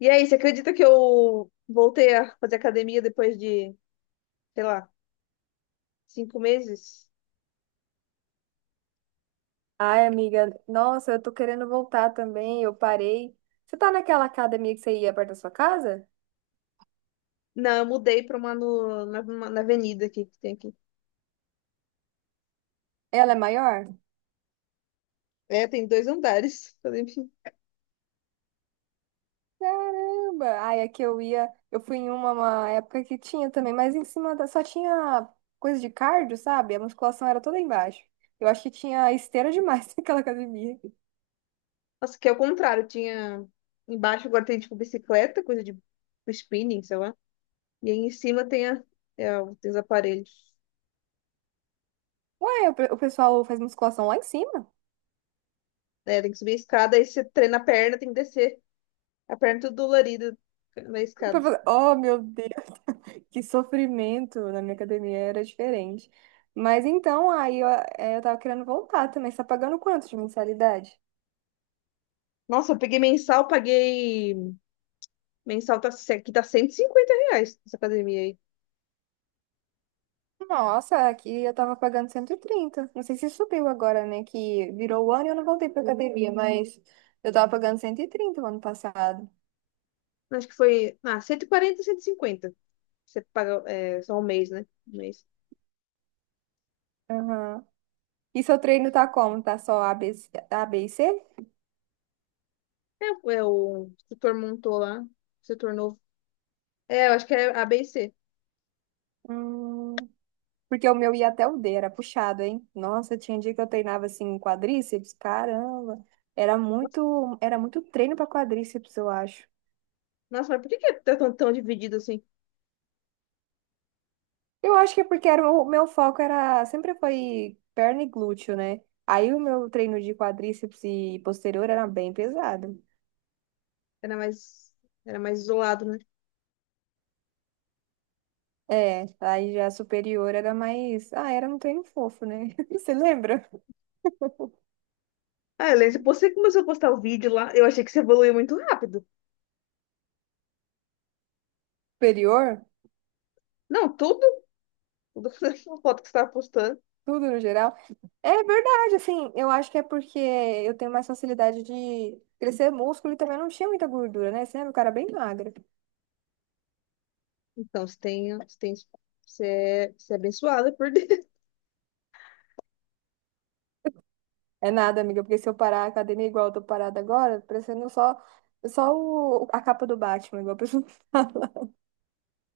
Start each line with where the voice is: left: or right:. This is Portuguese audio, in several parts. left: E aí, você acredita que eu voltei a fazer academia depois de, sei lá, 5 meses?
right: Ai, amiga, nossa, eu tô querendo voltar também, eu parei. Você tá naquela academia que você ia perto da sua casa?
left: Não, eu mudei para uma no- na, uma- na avenida aqui que tem aqui.
right: Ela é maior?
left: É, tem dois andares. "Enfim."
right: Caramba! Ai, aqui eu fui em uma época que tinha também, mas só tinha coisa de cardio, sabe? A musculação era toda embaixo. Eu acho que tinha esteira demais naquela academia.
left: Nossa, que é o contrário. Tinha embaixo agora tem tipo bicicleta, coisa de spinning, sei lá. E aí em cima tem os aparelhos.
right: Ué, o pessoal faz musculação lá em cima?
left: É, tem que subir a escada, aí você treina a perna, tem que descer. A perna tudo dolorida na escada.
right: Oh, meu Deus! Que sofrimento, na minha academia era diferente. Mas então, aí eu tava querendo voltar também. Você tá pagando quanto de mensalidade?
left: Nossa, eu peguei mensal, paguei. Mensal tá, aqui tá R$ 150 essa academia aí.
right: Nossa, aqui eu tava pagando 130. Não sei se subiu agora, né? Que virou o ano e eu não voltei pra academia, mas eu tava pagando 130 o ano passado.
left: Acho que foi. Ah, 140, 150. Você paga é, só um mês, né? Um mês.
right: Aham. E seu treino tá como? Tá só A, B e C?
left: É, é, o instrutor montou lá. Setor novo. É, eu acho que é A, B e C.
right: Hum. Porque o meu ia até o D, era puxado, hein? Nossa, tinha dia que eu treinava assim quadríceps, caramba. Era
left: Nossa,
right: muito, era muito treino para quadríceps, eu acho.
left: nossa, mas por que que tá tão, tão dividido assim?
right: Eu acho que é porque o meu foco era sempre foi perna e glúteo, né? Aí o meu treino de quadríceps e posterior era bem pesado.
left: Era mais, era mais isolado, né?
right: É, aí já superior era um treino fofo, né? Você lembra?
left: Ah, Helena, você começou a postar o vídeo lá. Eu achei que você evoluiu muito rápido.
right: Superior,
left: Não, tudo. Tudo a foto que você estava postando.
right: tudo no geral. É verdade, assim, eu acho que é porque eu tenho mais facilidade de crescer músculo e também não tinha muita gordura, né? Você era um cara é bem magro.
left: Então, você tem, você é abençoada por Deus.
right: É nada, amiga, porque se eu parar a academia igual eu tô parada agora, parecendo só a capa do Batman, igual a pessoa fala.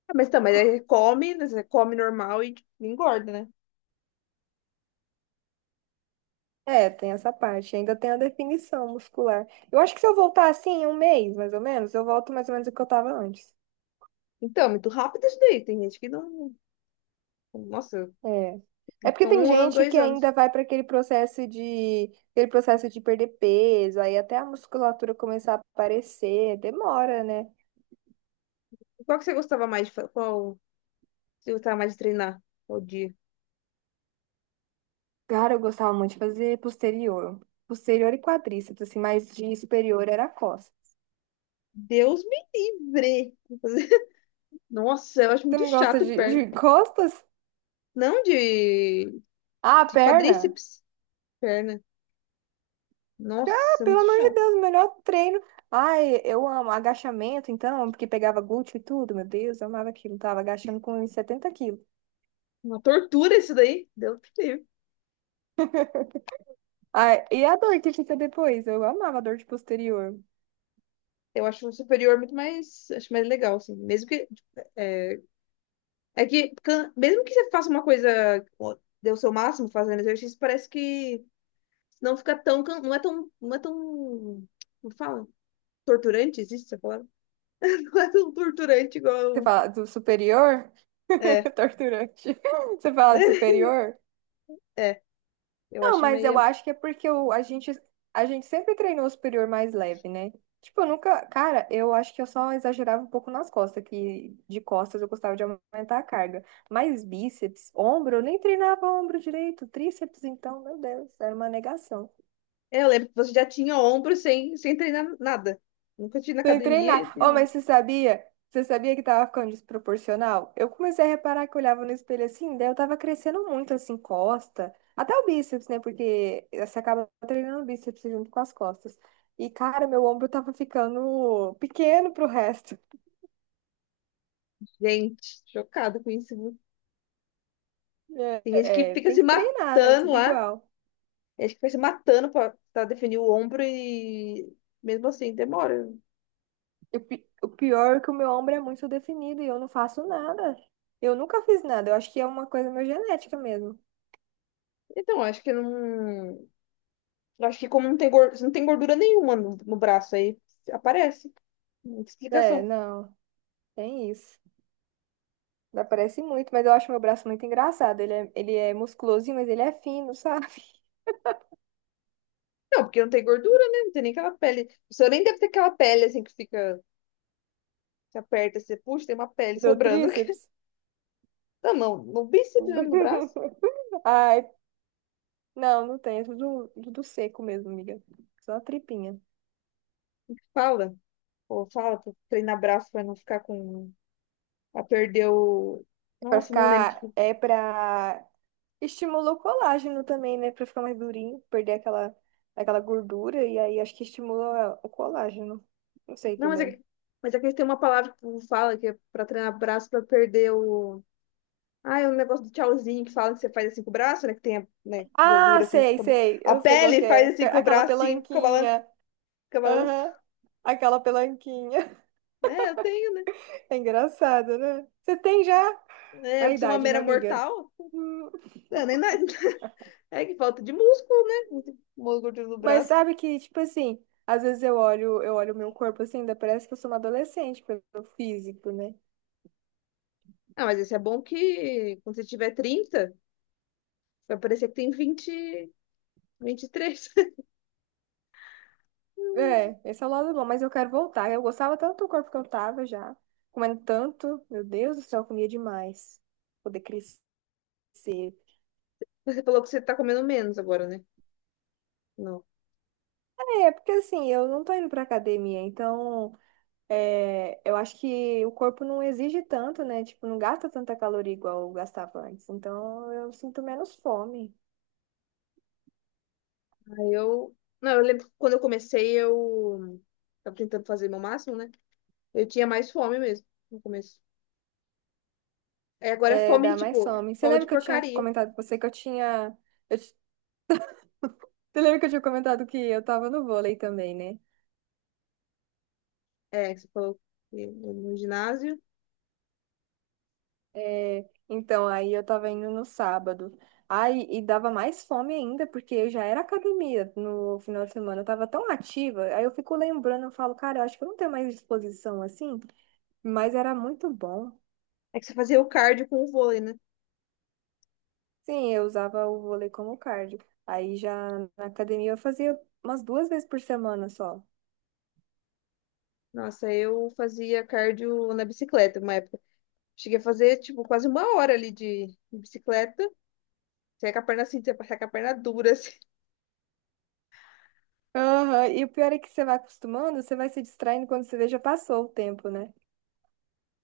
left: Ah, mas tá, mas aí come, né, você come normal e tipo, engorda, né?
right: É, tem essa parte, ainda tem a definição muscular. Eu acho que se eu voltar assim, em um mês, mais ou menos, eu volto mais ou menos o que eu tava antes.
left: Então, é muito rápido isso daí. Tem gente que não. Nossa,
right: É. É porque
left: fica
right: tem
left: um ano,
right: gente que
left: dois
right: ainda
left: anos.
right: vai para aquele processo de perder peso, aí até a musculatura começar a aparecer, demora, né?
left: Qual você gostava mais de treinar? Qual dia?
right: Cara, eu gostava muito de fazer posterior. Posterior e quadríceps, assim, mas de superior era costas.
left: Deus me livre! Nossa, eu acho
right: Tu
left: muito
right: não gosta
left: chato
right: de,
left: perna.
right: de costas?
left: Não de,
right: Ah,
left: de
right: perna?
left: quadríceps, perna.
right: Ah,
left: Nossa, é
right: pelo
left: muito
right: amor de
left: chato.
right: Deus, o melhor treino. Ai, eu amo agachamento, então, porque pegava glúteo e tudo, meu Deus, eu amava aquilo. Tava agachando com uns 70 quilos.
left: Uma tortura isso daí. Deus me livre.
right: Ai, e a dor que fica depois? Eu amava a dor de posterior.
left: Eu acho o superior muito mais, acho mais legal, assim. Mesmo que é, mesmo que você faça uma coisa, ó, dê o seu máximo fazendo exercício, parece que não é tão, como fala? Torturante, existe essa palavra? Não é tão torturante
right: Você
left: igual, um,
right: fala do superior?
left: é,
right: Torturante. Você fala do superior?
left: é, eu
right: Não,
left: acho
right: mas eu
left: meio,
right: acho que é porque a gente sempre treinou o superior mais leve, né? Tipo, eu nunca. Cara, eu acho que eu só exagerava um pouco nas costas, que de costas eu gostava de aumentar a carga. Mas bíceps, ombro, eu nem treinava ombro direito. Tríceps, então, meu Deus, era uma negação.
left: é, eu lembro que você já tinha ombro sem treinar nada. Nunca tinha na
right: Sem
left: academia e
right: treinar.
left: tinha
right: Oh, mas
left: ombro.
right: você sabia? Você sabia que tava ficando desproporcional? Eu comecei a reparar que eu olhava no espelho assim, daí eu tava crescendo muito, assim, costa. Até o bíceps, né? Porque você acaba treinando o bíceps junto com as costas. E, cara, meu ombro tava ficando pequeno pro resto.
left: Gente, chocada com isso, viu? Tem gente que
right: É, é,
left: fica
right: tem
left: se
right: que treinar, né?
left: matando
right: Tudo
left: lá,
right: igual.
left: tem gente que fica se matando pra definir o ombro e mesmo assim demora.
right: E o pior é que o meu ombro é muito definido e eu não faço nada. Eu nunca fiz nada. Eu acho que é uma coisa meio genética mesmo.
left: Então, acho que não. Acho que como não tem gordura nenhuma no braço, aí aparece. Muita
right: É,
left: explicação.
right: não. Tem isso. Não parece muito, mas eu acho meu braço muito engraçado. Ele é musculosinho, mas ele é fino, sabe?
left: Não, porque não tem gordura, né? Não tem nem aquela pele. O senhor nem deve ter aquela pele assim que fica. Você aperta, você puxa, tem uma pele
right: Do
left: sobrando.
right: tríceps.
left: Não, não. No bíceps mesmo, no braço.
right: Ai, não, não tem. É tudo, tudo seco mesmo, amiga. Só a tripinha.
left: Fala. Pô, fala pra treinar braço pra não ficar com. Pra perder o.
right: É pra
left: Nossa, não lembro.
right: ficar. É pra. Estimula o colágeno também, né? Pra ficar mais durinho, perder aquela gordura. E aí acho que estimula o colágeno. Não sei
left: Não, mas é
right: também.
left: que tem uma palavra que o povo fala que é pra treinar braço pra perder o. Ah, é um negócio do tchauzinho que fala que você faz assim com o braço, né? Que tem, né,
right: Ah,
left: gordura assim,
right: sei, sei.
left: A
right: Eu sei qual que
left: pele
right: é.
left: faz assim
right: Fica
left: com o
right: aquela
left: braço, assim, fica balan-
right: pelanquinha.
left: fica balançando.
right: Aham. Aquela pelanquinha.
left: É, eu tenho, né?
right: É engraçado, né? Você tem já
left: É,
right: a
left: eu sou uma
right: idade, né,
left: mera
right: amiga?
left: mortal.
right: Hum.
left: É, nem nada. É que falta de músculo, né? Não tem gordura no
right: Mas
left: braço.
right: sabe que, tipo assim, às vezes eu olho o meu corpo assim, ainda parece que eu sou uma adolescente pelo físico, né?
left: Ah, mas esse é bom que quando você tiver 30, vai parecer que tem 20, 23.
right: É, esse é o lado bom, mas eu quero voltar. Eu gostava tanto do corpo que eu tava já, comendo tanto, meu Deus do céu, eu comia demais. Poder crescer.
left: Você falou que você tá comendo menos agora, né? Não.
right: É, porque assim, eu não tô indo pra academia, então. É, eu acho que o corpo não exige tanto, né? Tipo, não gasta tanta caloria igual gastava antes. Então, eu sinto menos fome.
left: Aí eu. Não, eu lembro que quando eu comecei, eu tava tentando fazer meu máximo, né? Eu tinha mais fome mesmo no começo. É, agora é
right: É,
left: fome de,
right: dá mais
left: tipo,
right: fome. Você
left: fome de
right: lembra que eu tinha
left: porcaria.
right: comentado com você que eu tinha... Eu, ti- você lembra que eu tinha comentado que eu tava no vôlei também, né?
left: É, que você falou que no ginásio.
right: É, então, aí eu tava indo no sábado. Aí, e dava mais fome ainda, porque eu já era academia no final de semana. Eu tava tão ativa. Aí eu fico lembrando, eu falo, cara, eu acho que eu não tenho mais disposição assim. Mas era muito bom.
left: É que você fazia o cardio com o vôlei, né?
right: Sim, eu usava o vôlei como cardio. Aí já na academia eu fazia umas 2 vezes por semana só.
left: Nossa, eu fazia cardio na bicicleta uma época. Cheguei a fazer, tipo, quase uma hora ali de bicicleta. Você ia com a perna assim, você ia passar com a perna dura, assim.
right: Aham. E o pior é que você vai acostumando, você vai se distraindo quando você vê já passou o tempo, né?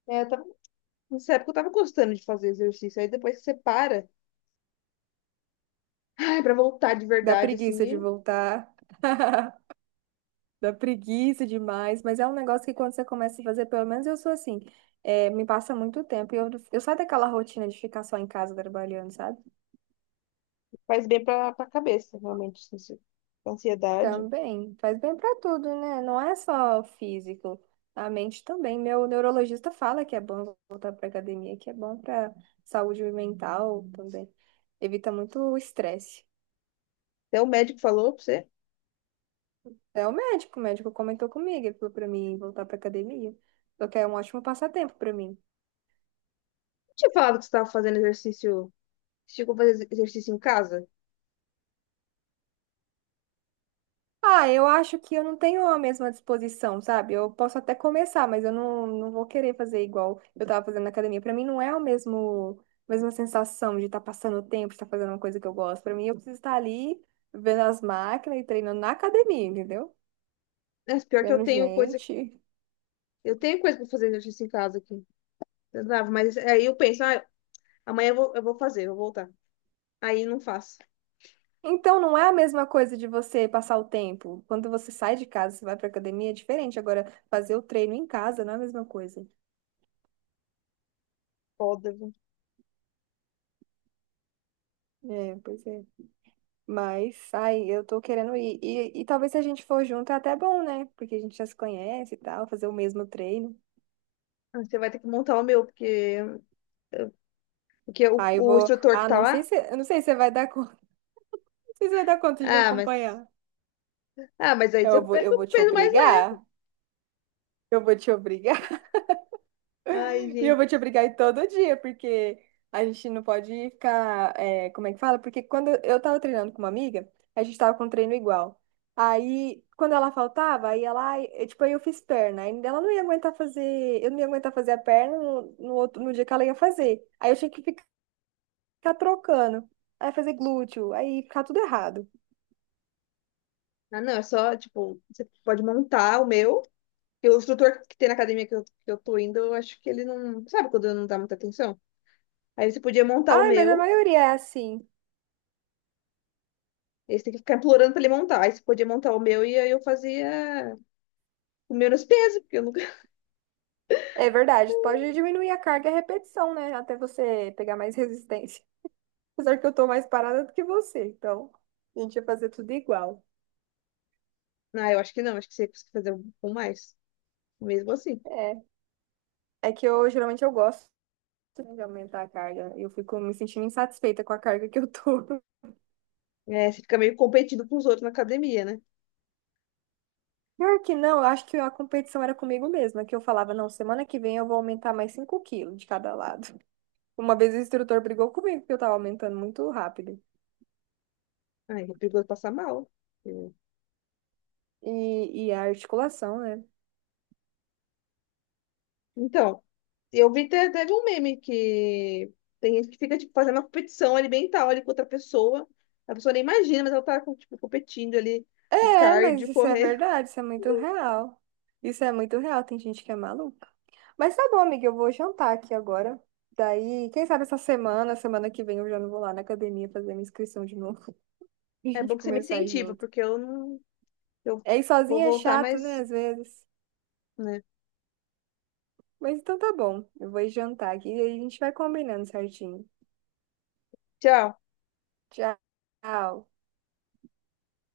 left: É, eu tava, nessa época eu tava gostando de fazer exercício. Aí depois que você para, ai, pra voltar de
right: Dá
left: verdade, assim,
right: preguiça de
left: e
right: voltar. Dá preguiça demais, mas é um negócio que quando você começa a fazer, pelo menos eu sou assim, é, me passa muito tempo. E eu saio daquela rotina de ficar só em casa trabalhando, sabe?
left: faz bem pra cabeça, realmente, assim, ansiedade.
right: Também, faz bem pra tudo, né? Não é só físico, a mente também. Meu neurologista fala que é bom voltar pra academia, que é bom pra saúde mental também. Evita muito o estresse.
left: Até o médico falou pra você.
right: É o médico, comentou comigo, ele falou pra mim voltar pra academia. O que é um ótimo passatempo pra mim.
left: Tinha falado que você estava fazendo exercício. Você chegou a fazer exercício em casa?
right: Ah, eu acho que eu não tenho a mesma disposição, sabe? Eu posso até começar, mas eu não, não vou querer fazer igual eu tava fazendo na academia. Pra mim não é o mesmo, a mesma sensação de estar passando o tempo, de estar fazendo uma coisa que eu gosto. Pra mim eu preciso estar ali vendo as máquinas e treinando na academia, entendeu?
left: É, pior que eu
right: Vendo
left: tenho coisa.
right: gente.
left: Eu tenho coisa para fazer exercício em casa aqui. Eu dava, mas aí eu penso, ah, amanhã eu vou fazer, eu vou voltar. Aí não faço.
right: Então não é a mesma coisa de você passar o tempo. Quando você sai de casa, você vai pra academia, é diferente. Agora, fazer o treino em casa não é a mesma coisa.
left: Foda, viu?
right: É, pois é. Mas, ai, eu tô querendo ir. E talvez se a gente for junto é até bom, né? Porque a gente já se conhece e tal, fazer o mesmo treino.
left: Ah, você vai ter que montar o meu, porque, eu- porque o,
right: Aí eu
left: o
right: vou.
left: instrutor que
right: Ah,
left: tá
right: não sei
left: lá.
right: se, eu não sei se você vai dar conta. Não sei se você vai dar conta de me
left: Ah, mas.
right: acompanhar.
left: Ah, mas aí
right: Então
left: você
right: eu vou,
left: pega
right: eu vou
left: o
right: te
left: peso mais leve.
right: obrigar. Eu vou te obrigar.
left: Ai,
right: E eu vou te
left: gente.
right: obrigar a ir todo dia, porque a gente não pode ficar. É, como é que fala? Porque quando eu tava treinando com uma amiga, a gente tava com um treino igual. Aí, quando ela faltava, ai, eu, tipo, aí eu fiz perna. Aí ela não ia aguentar fazer, eu não ia aguentar fazer a perna no no dia que ela ia fazer. Aí eu tinha que ficar trocando. Aí fazer glúteo, aí ficar tudo errado.
left: Ah, não, é só, tipo, você pode montar o meu. E o instrutor que tem na academia que eu tô indo, eu acho que ele não. Sabe quando não dá muita atenção? Aí você podia montar o
right: Ai, mas a
left: meu.
right: maioria é assim.
left: Eles têm que ficar implorando pra ele montar. Aí você podia montar o meu e aí eu fazia o menos peso, porque eu nunca.
right: É verdade, pode diminuir a carga e a repetição, né? Até você pegar mais resistência. Apesar que eu tô mais parada do que você, então a gente ia fazer tudo igual.
left: Não, eu acho que não, acho que você consegue fazer um com mais. Mesmo assim.
right: É, é que eu geralmente eu gosto de aumentar a carga. Eu fico me sentindo insatisfeita com a carga que eu tô.
left: É, você fica meio competindo com os outros na academia, né?
right: Pior que não, eu acho que a competição era comigo mesma, que eu falava, não, semana que vem eu vou aumentar mais 5 quilos de cada lado. Uma vez o instrutor brigou comigo porque eu tava aumentando muito rápido.
left: Ai, é perigoso passar mal. É.
right: E a articulação, né?
left: Então, eu vi até, teve um meme que tem gente que fica, tipo, fazendo uma competição alimentar ali com outra pessoa. A pessoa nem imagina, mas ela tá, com, tipo, competindo ali o
right: É, mas
left: cardio,
right: isso é
left: correr.
right: verdade, isso é muito real. Isso é muito real, tem gente que é maluca. Mas tá bom, amiga, eu vou jantar aqui agora. Daí, quem sabe essa semana, semana que vem eu já não vou lá na academia fazer minha inscrição de novo. E a
left: É bom
right: gente
left: que você me
right: começar a ir
left: incentiva,
right: junto.
left: porque eu não. Eu
right: É, ir
left: vou
right: sozinha é
left: voltar
right: chato, né,
left: mais,
right: às vezes.
left: né?
right: Mas então tá bom, eu vou ir jantar aqui e aí a gente vai combinando certinho.
left: Tchau.
right: Tchau.